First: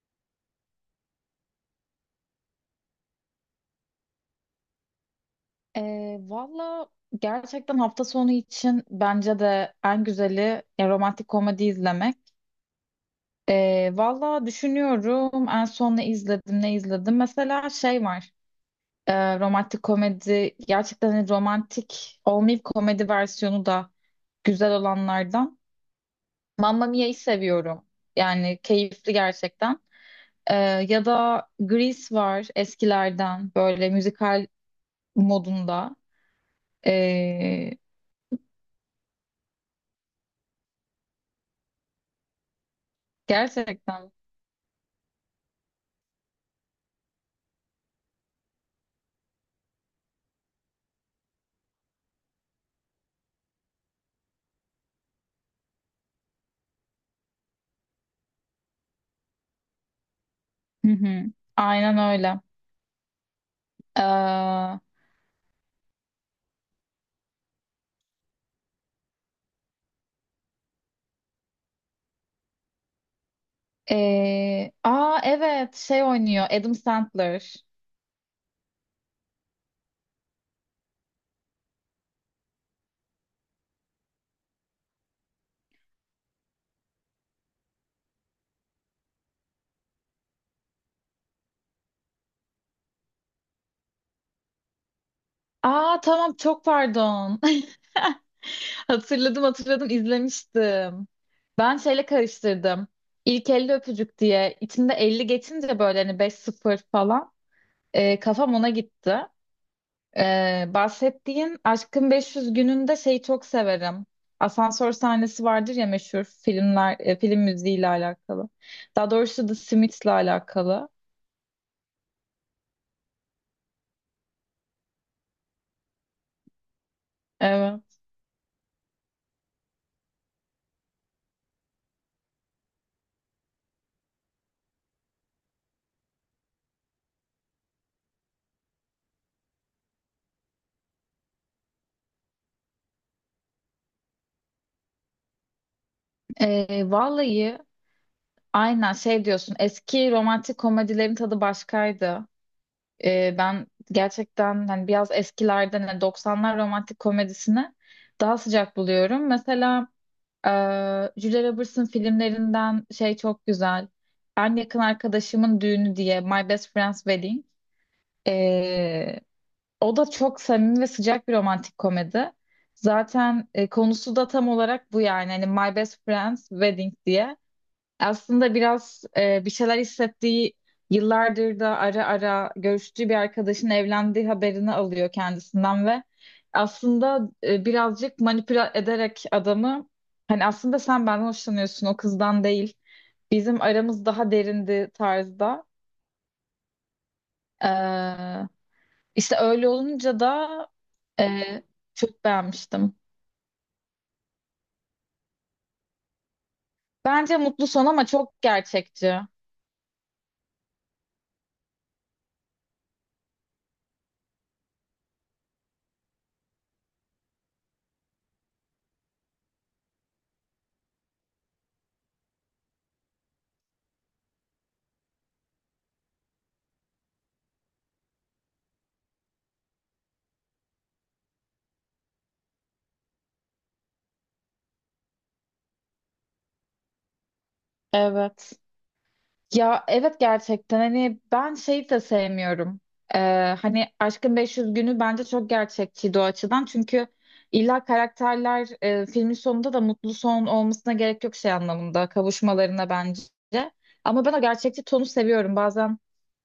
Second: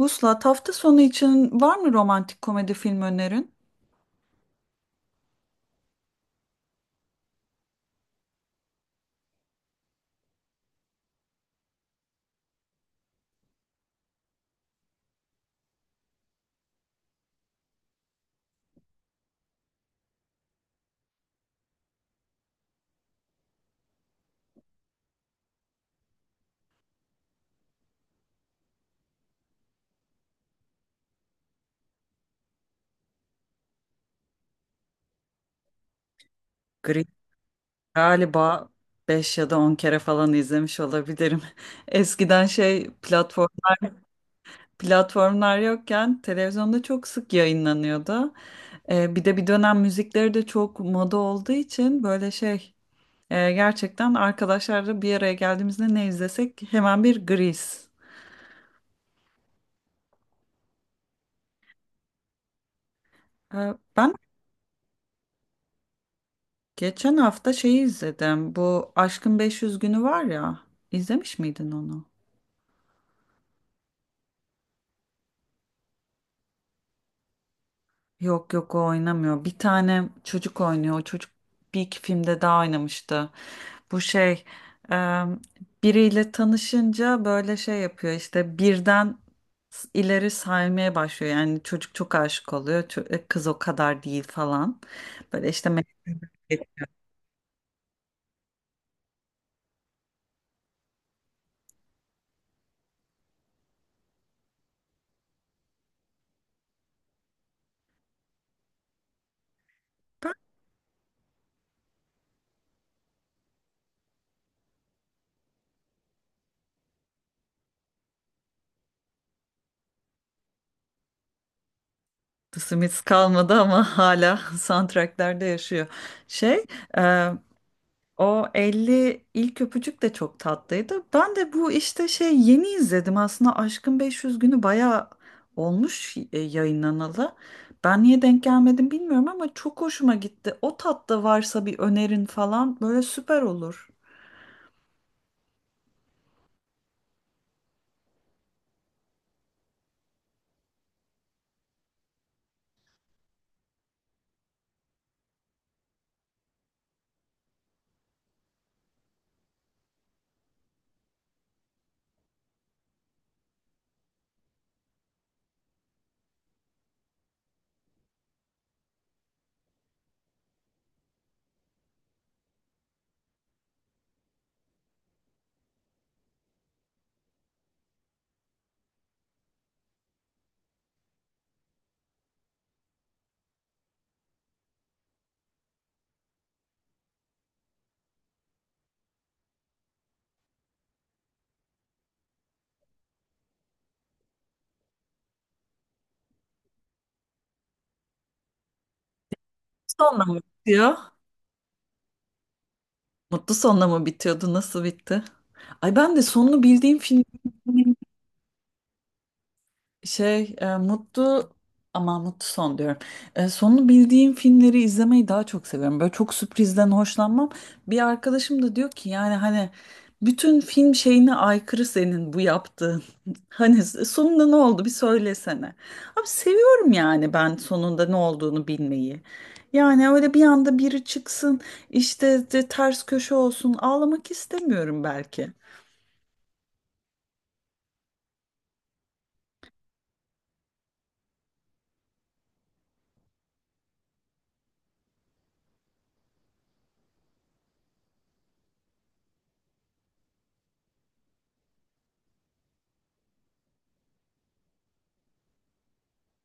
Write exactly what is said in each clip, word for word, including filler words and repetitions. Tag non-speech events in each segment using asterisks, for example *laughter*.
Vuslat, hafta sonu için var mı romantik komedi film önerin? Ee, valla gerçekten hafta sonu için bence de en güzeli e, romantik komedi izlemek. Ee, valla düşünüyorum en son ne izledim ne izledim. Mesela şey var, e, romantik komedi gerçekten, hani romantik olmayıp komedi versiyonu da güzel olanlardan. Mamma Mia'yı seviyorum. Yani keyifli gerçekten. Ee, Ya da Grease var eskilerden, böyle müzikal modunda. Gri Ee, galiba beş ya da on kere falan izlemiş olabilirim. *laughs* Eskiden şey platform Gerçekten. platformlar yokken televizyonda çok sık yayınlanıyordu. Ee, bir de bir dönem müzikleri de çok moda olduğu için böyle şey e, gerçekten arkadaşlarla bir araya geldiğimizde ne izlesek hemen bir Gris. Hı hı. Aynen öyle. Ee, ben Ee, geçen hafta şeyi izledim. Bu Aşkın beş yüz Günü var ya. İzlemiş miydin onu? Ee, aa, evet, şey oynuyor Adam Sandler. Yok yok, o oynamıyor. Bir tane çocuk oynuyor. O çocuk bir iki filmde daha oynamıştı. Bu şey e, biriyle tanışınca böyle şey yapıyor işte birden s- ileri saymaya başlıyor. Yani çocuk çok aşık oluyor. Ço- e, kız o kadar değil falan. Böyle işte Aa, tamam, çok Meredith pardon. *laughs* Hatırladım, hatırladım, izlemiştim. Ben şeyle karıştırdım. İlk elli öpücük diye. İçinde elli geçince böyle hani beş sıfır falan. Ee, kafam ona gitti. Ee, bahsettiğin Aşkın beş yüz gününde şeyi çok severim. Asansör sahnesi vardır ya meşhur filmler, e, film müziğiyle alakalı. Daha doğrusu The Smiths'le alakalı. Smith kalmadı ama *laughs* hala soundtracklerde yaşıyor. Şey Evet. O elli ilk öpücük de çok tatlıydı. Ben de bu işte şey yeni izledim aslında, Aşkın beş yüz günü bayağı olmuş e, yayınlanalı. Ben niye denk gelmedim bilmiyorum ama çok hoşuma gitti. O tatta varsa bir önerin falan böyle süper olur. Ee, vallahi aynen şey diyorsun. Eski romantik komedilerin tadı başkaydı. Ee, ben gerçekten hani biraz eskilerden, hani doksanlar romantik komedisini daha sıcak buluyorum. Mesela Ee, Julia Roberts'ın filmlerinden şey çok güzel. Ben yakın arkadaşımın düğünü diye My Best Friend's Wedding. Ee, O da çok samimi ve sıcak bir romantik komedi. Zaten e, konusu da tam olarak bu yani. Hani My Best Friend's Wedding diye. Aslında biraz e, bir şeyler hissettiği, yıllardır da ara ara görüştüğü bir arkadaşın evlendiği haberini alıyor kendisinden ve aslında e, birazcık manipüle ederek adamı, hani aslında sen benden hoşlanıyorsun, o kızdan değil. Bizim aramız daha derindi tarzda. Ee, işte öyle olunca Sonla mı da bitiyor? e, çok beğenmiştim. Mutlu sonla mı bitiyordu? Nasıl bitti? Ay, ben de sonunu bildiğim film, Bence mutlu son ama çok gerçekçi. Şey, e, mutlu ama mutlu son diyorum. E, sonunu bildiğim filmleri izlemeyi daha çok seviyorum. Böyle çok sürprizden hoşlanmam. Bir arkadaşım da diyor ki yani hani bütün film şeyine aykırı senin bu yaptığın. *laughs* Hani sonunda ne oldu bir söylesene. Abi seviyorum yani ben sonunda ne olduğunu bilmeyi. Yani öyle bir anda biri çıksın işte de ters köşe olsun, ağlamak istemiyorum belki. Evet. Ya evet, gerçekten hani ben şeyi de sevmiyorum. Ee, Hani Aşkın beş yüz günü bence çok gerçekçiydi o açıdan. Çünkü illa karakterler, e, filmin sonunda da mutlu son olmasına gerek yok şey anlamında, kavuşmalarına bence. Ama ben o gerçekçi tonu seviyorum bazen.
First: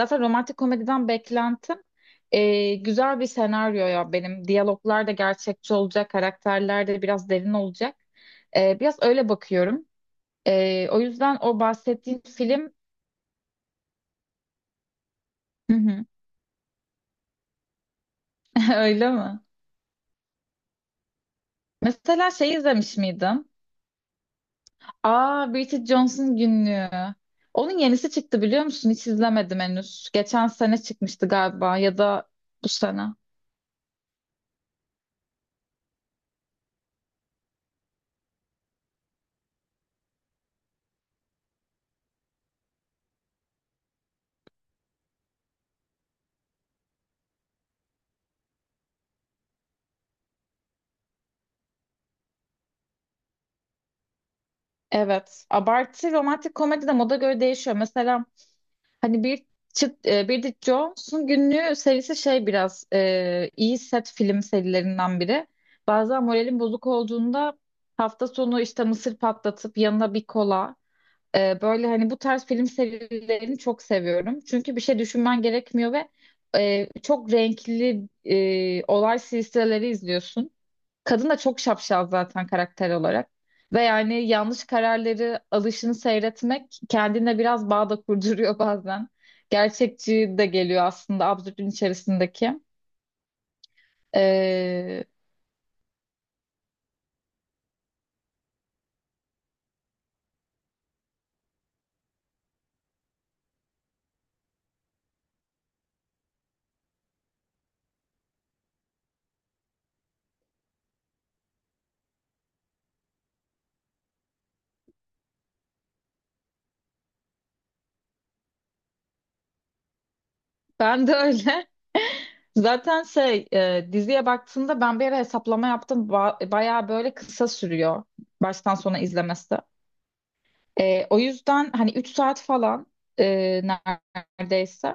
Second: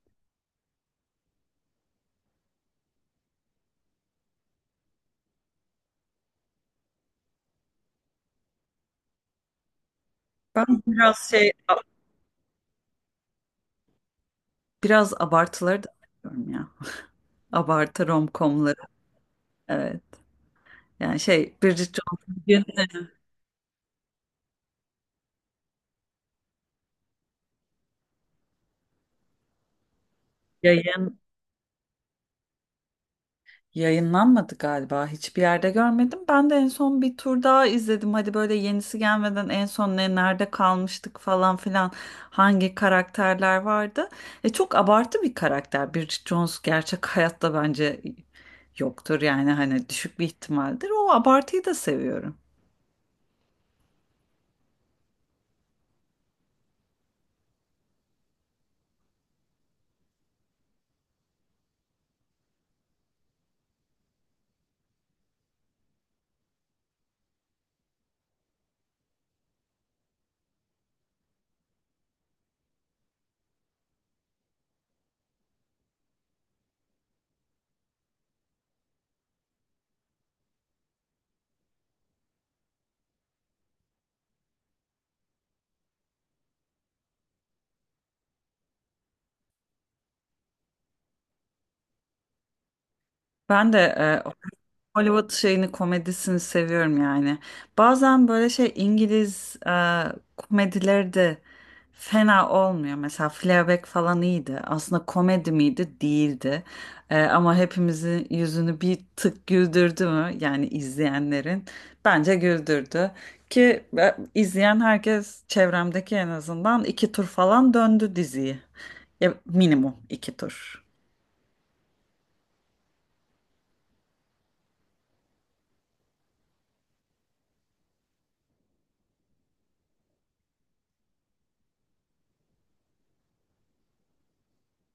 Zaten romantik komediden beklentim e, güzel bir senaryo ya benim. Diyaloglar da gerçekçi olacak, karakterler de biraz derin olacak. E, biraz öyle bakıyorum. Ben Ee, o biraz yüzden şey o bahsettiğim film. biraz Hı abartıları da hı. seviyorum ya. Abartı *laughs* romcomları. Öyle mi? Evet. Yani şey Bridget Mesela Jones'un şey, bugün izlemiş e, miydim? Aa, Bridget Jones'un Günlüğü. Onun yenisi çıktı biliyor musun? Hiç izlemedim henüz. Geçen sene yayın çıkmıştı galiba, ya da bu sene. yayınlanmadı galiba. Hiçbir yerde görmedim. Ben de en son bir tur daha izledim. Hadi böyle yenisi gelmeden en son ne nerede kalmıştık falan filan, hangi karakterler vardı. E, çok abartı bir karakter. Bridget Jones gerçek *laughs* hayatta bence yoktur. Yani hani düşük bir ihtimaldir. O abartıyı da seviyorum. Evet. Abartı romantik komedi de moda göre değişiyor. Mesela hani bir çıt- e, Bridget Jones'un Günlüğü serisi şey biraz e, iyi set film serilerinden biri. Bazen moralim bozuk olduğunda hafta sonu işte mısır patlatıp yanına bir kola. Ee, böyle hani bu tarz film serilerini çok seviyorum. Çünkü bir şey düşünmen gerekmiyor ve e, çok renkli e, olay silsileleri izliyorsun. Kadın da çok şapşal zaten karakter olarak. Ve yani yanlış kararları alışını seyretmek kendine biraz bağ da kurduruyor *laughs* bazen. Gerçekçi de geliyor aslında, absürdün içerisindeki. Ben de e, Ee, Hollywood şeyini komedisini seviyorum yani. Bazen böyle şey İngiliz e, komedileri de fena olmuyor. Mesela Fleabag falan iyiydi. Aslında komedi miydi? Değildi. E, ama hepimizin yüzünü bir tık güldürdü mü? Yani izleyenlerin bence güldürdü. Ki e, izleyen herkes çevremdeki en azından iki tur falan döndü diziyi. Ya, minimum iki tur. Ben de öyle. *laughs* Zaten şey, e, diziye baktığımda ben bir ara hesaplama yaptım. Ba- bayağı böyle kısa sürüyor baştan sona izlemesi. E, o yüzden hani üç saat falan e, neredeyse.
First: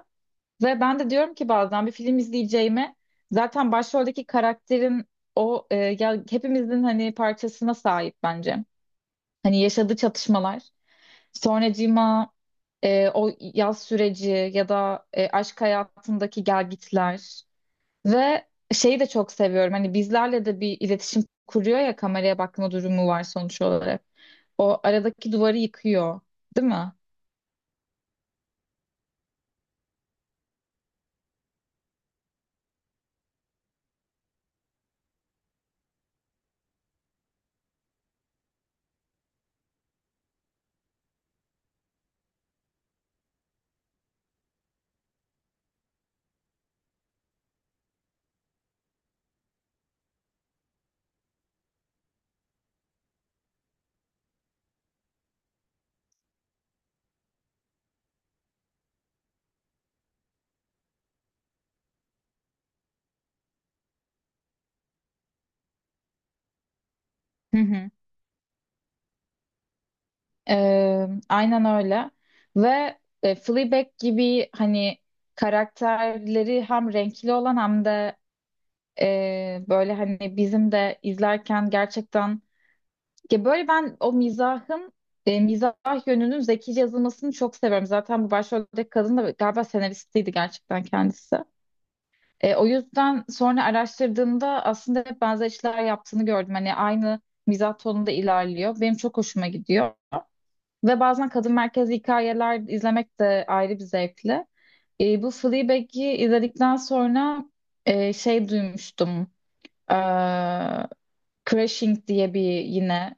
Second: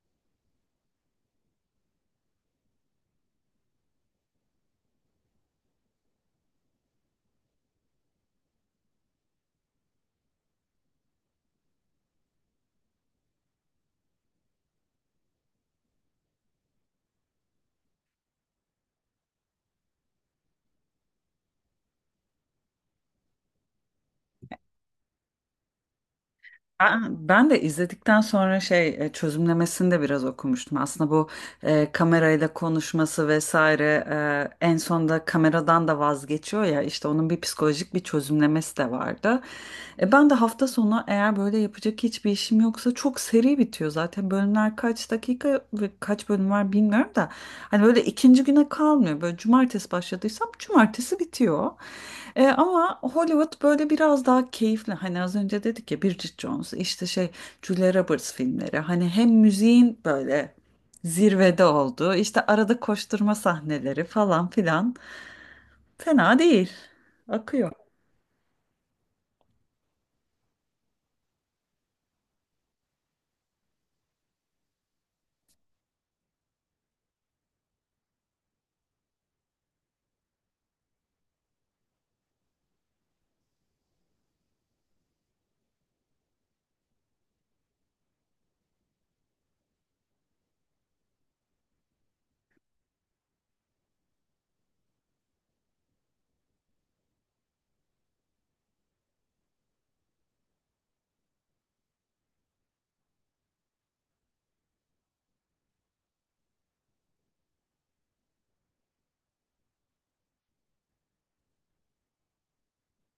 Ve ben de diyorum ki bazen bir film izleyeceğime, zaten başroldeki karakterin o, e, ya hepimizin hani parçasına sahip bence. Hani yaşadığı çatışmalar, sonracığıma e, o yaz süreci, ya da e, aşk hayatındaki gelgitler. Ve şeyi de çok seviyorum. Hani bizlerle de bir iletişim kuruyor ya, kameraya bakma durumu var sonuç olarak. O aradaki duvarı yıkıyor, değil mi? Ben, ben de izledikten sonra şey e, çözümlemesini de biraz okumuştum. Aslında bu e, kamerayla konuşması vesaire e, en sonunda kameradan da vazgeçiyor ya, işte onun bir psikolojik bir çözümlemesi de vardı. E, ben de hafta sonu eğer böyle yapacak hiçbir işim yoksa, çok seri bitiyor zaten, bölümler kaç dakika ve kaç bölüm var bilmiyorum da hani böyle ikinci güne kalmıyor, böyle cumartesi başladıysam cumartesi bitiyor. E, ama Hollywood böyle biraz daha keyifli. Hani az önce dedik ya, Bridget Jones, işte şey Julia Roberts filmleri. Hani hem müziğin böyle zirvede oldu. İşte arada koşturma sahneleri falan filan. Fena değil. Hı Akıyor. hı. Ee, aynen öyle. Ve e, Fleabag gibi hani karakterleri hem renkli olan, hem de e, böyle hani bizim de izlerken gerçekten, ya böyle ben o mizahın, e, mizah yönünün zekice yazılmasını çok seviyorum. Zaten bu başroldeki kadın da galiba senaristiydi gerçekten kendisi. E, o yüzden sonra araştırdığımda aslında hep benzer işler yaptığını gördüm. Hani aynı mizah tonunda ilerliyor. Benim çok hoşuma gidiyor. Ve bazen kadın merkezli hikayeler izlemek de ayrı bir zevkli. E, bu Fleabag'i izledikten sonra e, şey duymuştum. E, Crashing diye bir yine.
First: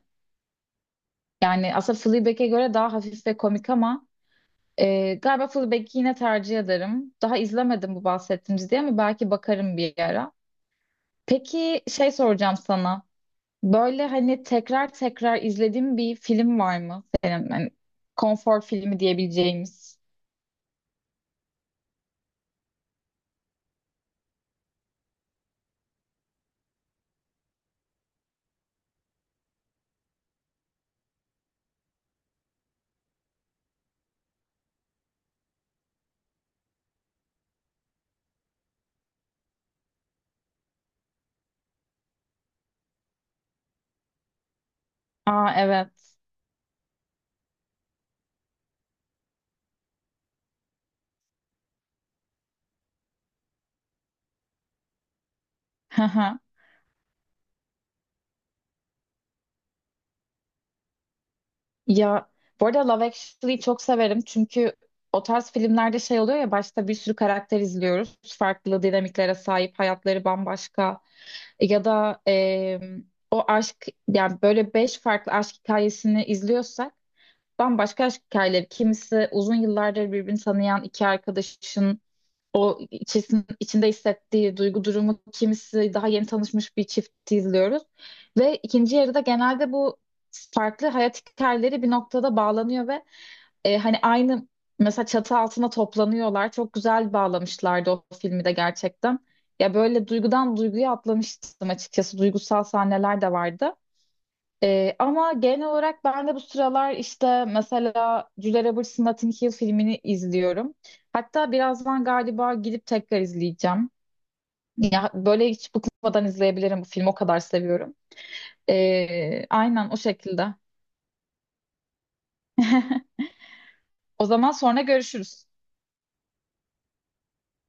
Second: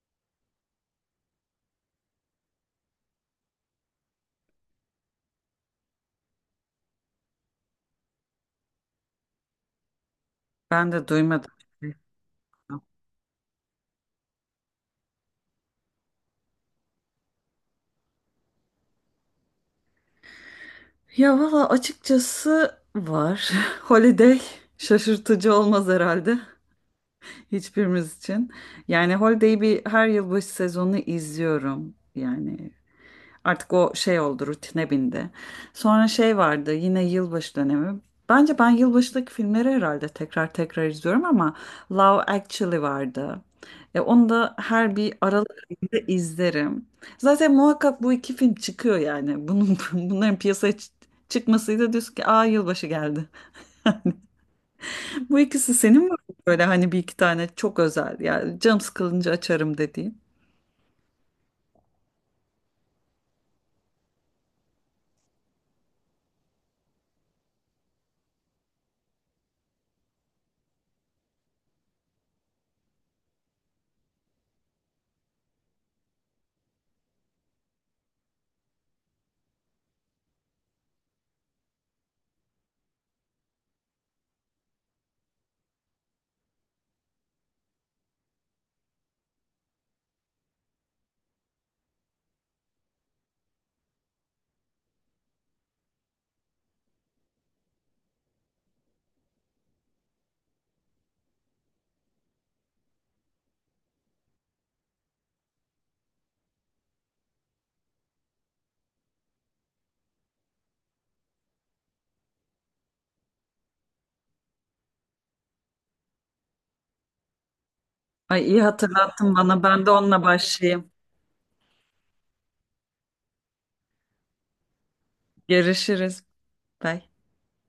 Yani aslında Fleabag'e göre daha hafif ve komik ama e, galiba Fleabag'i yine tercih ederim. Daha izlemedim bu bahsettiğim diye, ama belki bakarım bir ara. Ben de duymadım. Peki şey, soracağım sana. Böyle hani tekrar tekrar izlediğin bir film var mı senin? Hani konfor filmi diyebileceğimiz. Ya valla, açıkçası var. *laughs* Holiday şaşırtıcı olmaz herhalde hiçbirimiz için. Yani Holiday'i bir her yılbaşı sezonu izliyorum. Yani Artık o şey oldu, rutine bindi. Sonra şey vardı, yine yılbaşı dönemi. Bence ben yılbaşındaki filmleri herhalde tekrar tekrar izliyorum ama Love Actually vardı. E, onu da her bir Aralık Aa, ayında evet. izlerim. Zaten muhakkak bu iki film çıkıyor yani. Bunun, *laughs* bunların piyasaya çı- çıkmasıyla diyorsun ki aa, yılbaşı geldi. *laughs* Bu ikisi *laughs* Hı senin var mı hı. böyle hani, bir iki tane çok özel yani canım sıkılınca açarım dediğin? Ya bu arada Love Actually'yi çok severim çünkü o tarz filmlerde şey oluyor ya, başta bir sürü karakter izliyoruz. Farklı dinamiklere sahip, hayatları bambaşka. Ya da eee, o aşk yani, böyle beş farklı aşk hikayesini izliyorsak, bambaşka aşk hikayeleri. Kimisi uzun yıllardır birbirini tanıyan iki arkadaşın o içerisinde içinde hissettiği duygu durumu, kimisi daha yeni tanışmış bir çifti izliyoruz. Ve ikinci yarıda genelde bu farklı hayat hikayeleri bir noktada bağlanıyor ve e, hani aynı mesela çatı altına toplanıyorlar. Çok güzel bağlamışlardı o filmi de gerçekten. Ya böyle duygudan duyguya atlamıştım açıkçası. Duygusal sahneler de vardı. Ee, ama genel olarak ben de bu sıralar işte mesela Julia Roberts'ın Notting Hill filmini izliyorum. Hatta birazdan galiba gidip tekrar izleyeceğim. Ya, böyle hiç bıkmadan izleyebilirim bu filmi, o kadar seviyorum. Ay iyi hatırlattın Ee, bana, ben de Aynen o onunla şekilde. başlayayım. O zaman sonra görüşürüz. Görüşürüz. Bye.